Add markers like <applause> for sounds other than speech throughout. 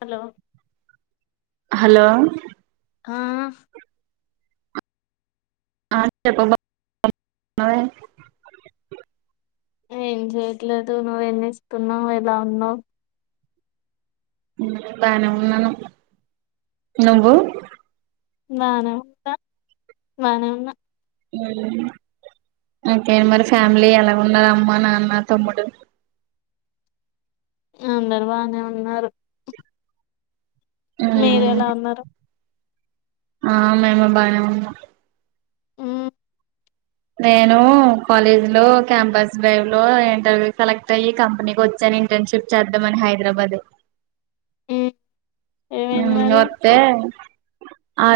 Hello hello ఆ ఆ చెప్పమ్మా <inaudible> ఏం చెయట్లేదు నువ్వు ఏం చేస్తున్నావ్ ఎలా ఉన్నావు బానే ఉన్నాను నువ్వు బానే ఉన్నా బానే ఉన్నా మ్మ్ అంతే మరి ఫ్యామిలీ ఎలా ఉన్నారు అమ్మ నాన్న తమ్ముడు అందరు బానే ఉన్నారు మీరు ఉమ్, ఎలా ఉన్నారు ఆ మేము బానే ఉన్నాం మ్మ్ నేను కాలేజ్ లో క్యాంపస్ డ్రైవ్ లో ఇంటర్వ్యూ సెలెక్ట్ అయ్యి కంపెనీకి వచ్చా ఇంటర్న్షిప్ చేద్దామని హైదరాబాదు మ్మ్ ఉ ఏమైంది మరి వత్తే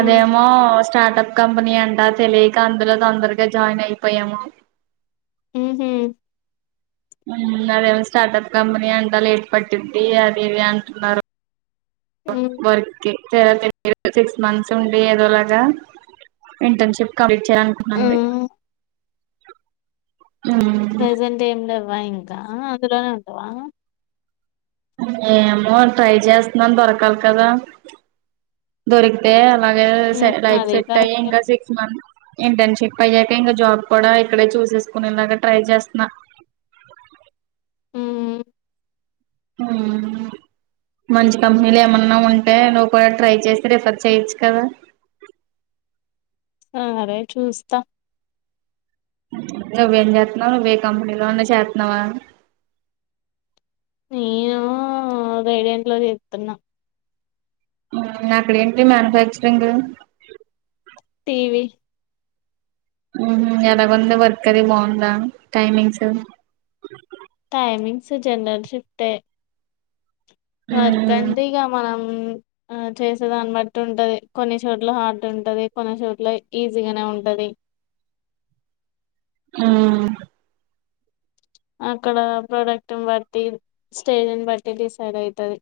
మ్మ్ స్టార్టప్ కంపెనీ అంట అక్చుఅల్లీ, <unintelligible> జాయిన్ అయిపోయాము. ఉ హు ఊ అదేమో స్టార్టప్ కంపనీ అంట లేట్ పట్టిద్ది అది ఇది అంటున్నారు. వ మ్మ్ వర్కే. <inaudible> సిక్స్ మంత్స్ ఉండి ఏదోలాగా ఇంటర్న్షిప్ కం <inaudible> మ్మ్ ప్రజెంట్ ఏం లేదు. వ ఇంకా అందులోనే ఉంటవా? ఏమో ట్రై చేస్తన్నాను, దొరకాలి కదా దొరికితే అల్ బగా సె మ్మ్ లైఫ్ అది సెట్ అయ్యే కరెక్టే ఇంకా సిక్స్ మంత్ ఇంటర్న్షిప్ అయ్యాక ఇంగ జాబ్ కూడా ఇక్కడే చూసేసుకునేలాగా ట్రై చేస్తనా. ఉ ఊ మంచి కంపెనీలు ఏమన్నా ఉం టే నువ్వు కూడా ట్రై చేస్తే రిఫర్ చేయొచ్చు కదా! ఆ అదే చూస్తా. నువ్వేం చేత్నవ్? నువ్వే కంపెనీలో అన్న చేత్నవా? నేనూ గైడేంట్లో చెత్తున్నా. మ్ అక్కడెంటి మ్యానుఫ్యాక్చరింగ్? టీ వి ఉమ్ హు, ఎలగుంది వర్క్ అది బాగుందా? టైమింగ్స్? టైమింగ్స్ జనరల్ షిఫ్టే. జాబ్ వర్క్ అంటె ఇగ మనం ఆ చేసే దాన్ బట్టి ఉంటది, కొన్ని చోట్ల హార్డ్ ఉంటది, కొన్ని చోట్ల ఈజీగానే ఉంటది. ఉమ్ అక్కడ ప్రొడక్ట్న్, బట్టి స్టేజ్ ని బట్టి డిసైడ్ అయితది.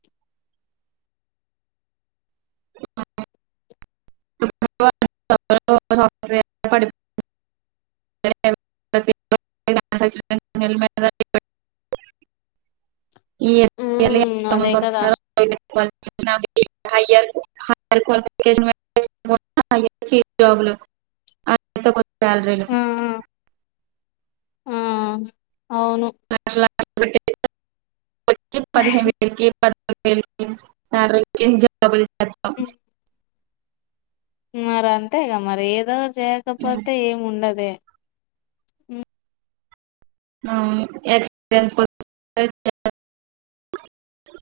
<unintelligible> ఉమ్ అదే <unintelligible> కదా <unintelligible> అ <unintelligible> జాబ్లు <unintelligible> శాలరీలు ఆ ఆ అవును. <unintelligible> వచ్చె పదిహేన్ వేల జీ <unintelligible> <unintelligible> ఉమ్, మరి అంతేగా మరి ఏదో చేయకపోతే ఏమి ఉండదు అదే మ్మ్ అవును <unintelligible>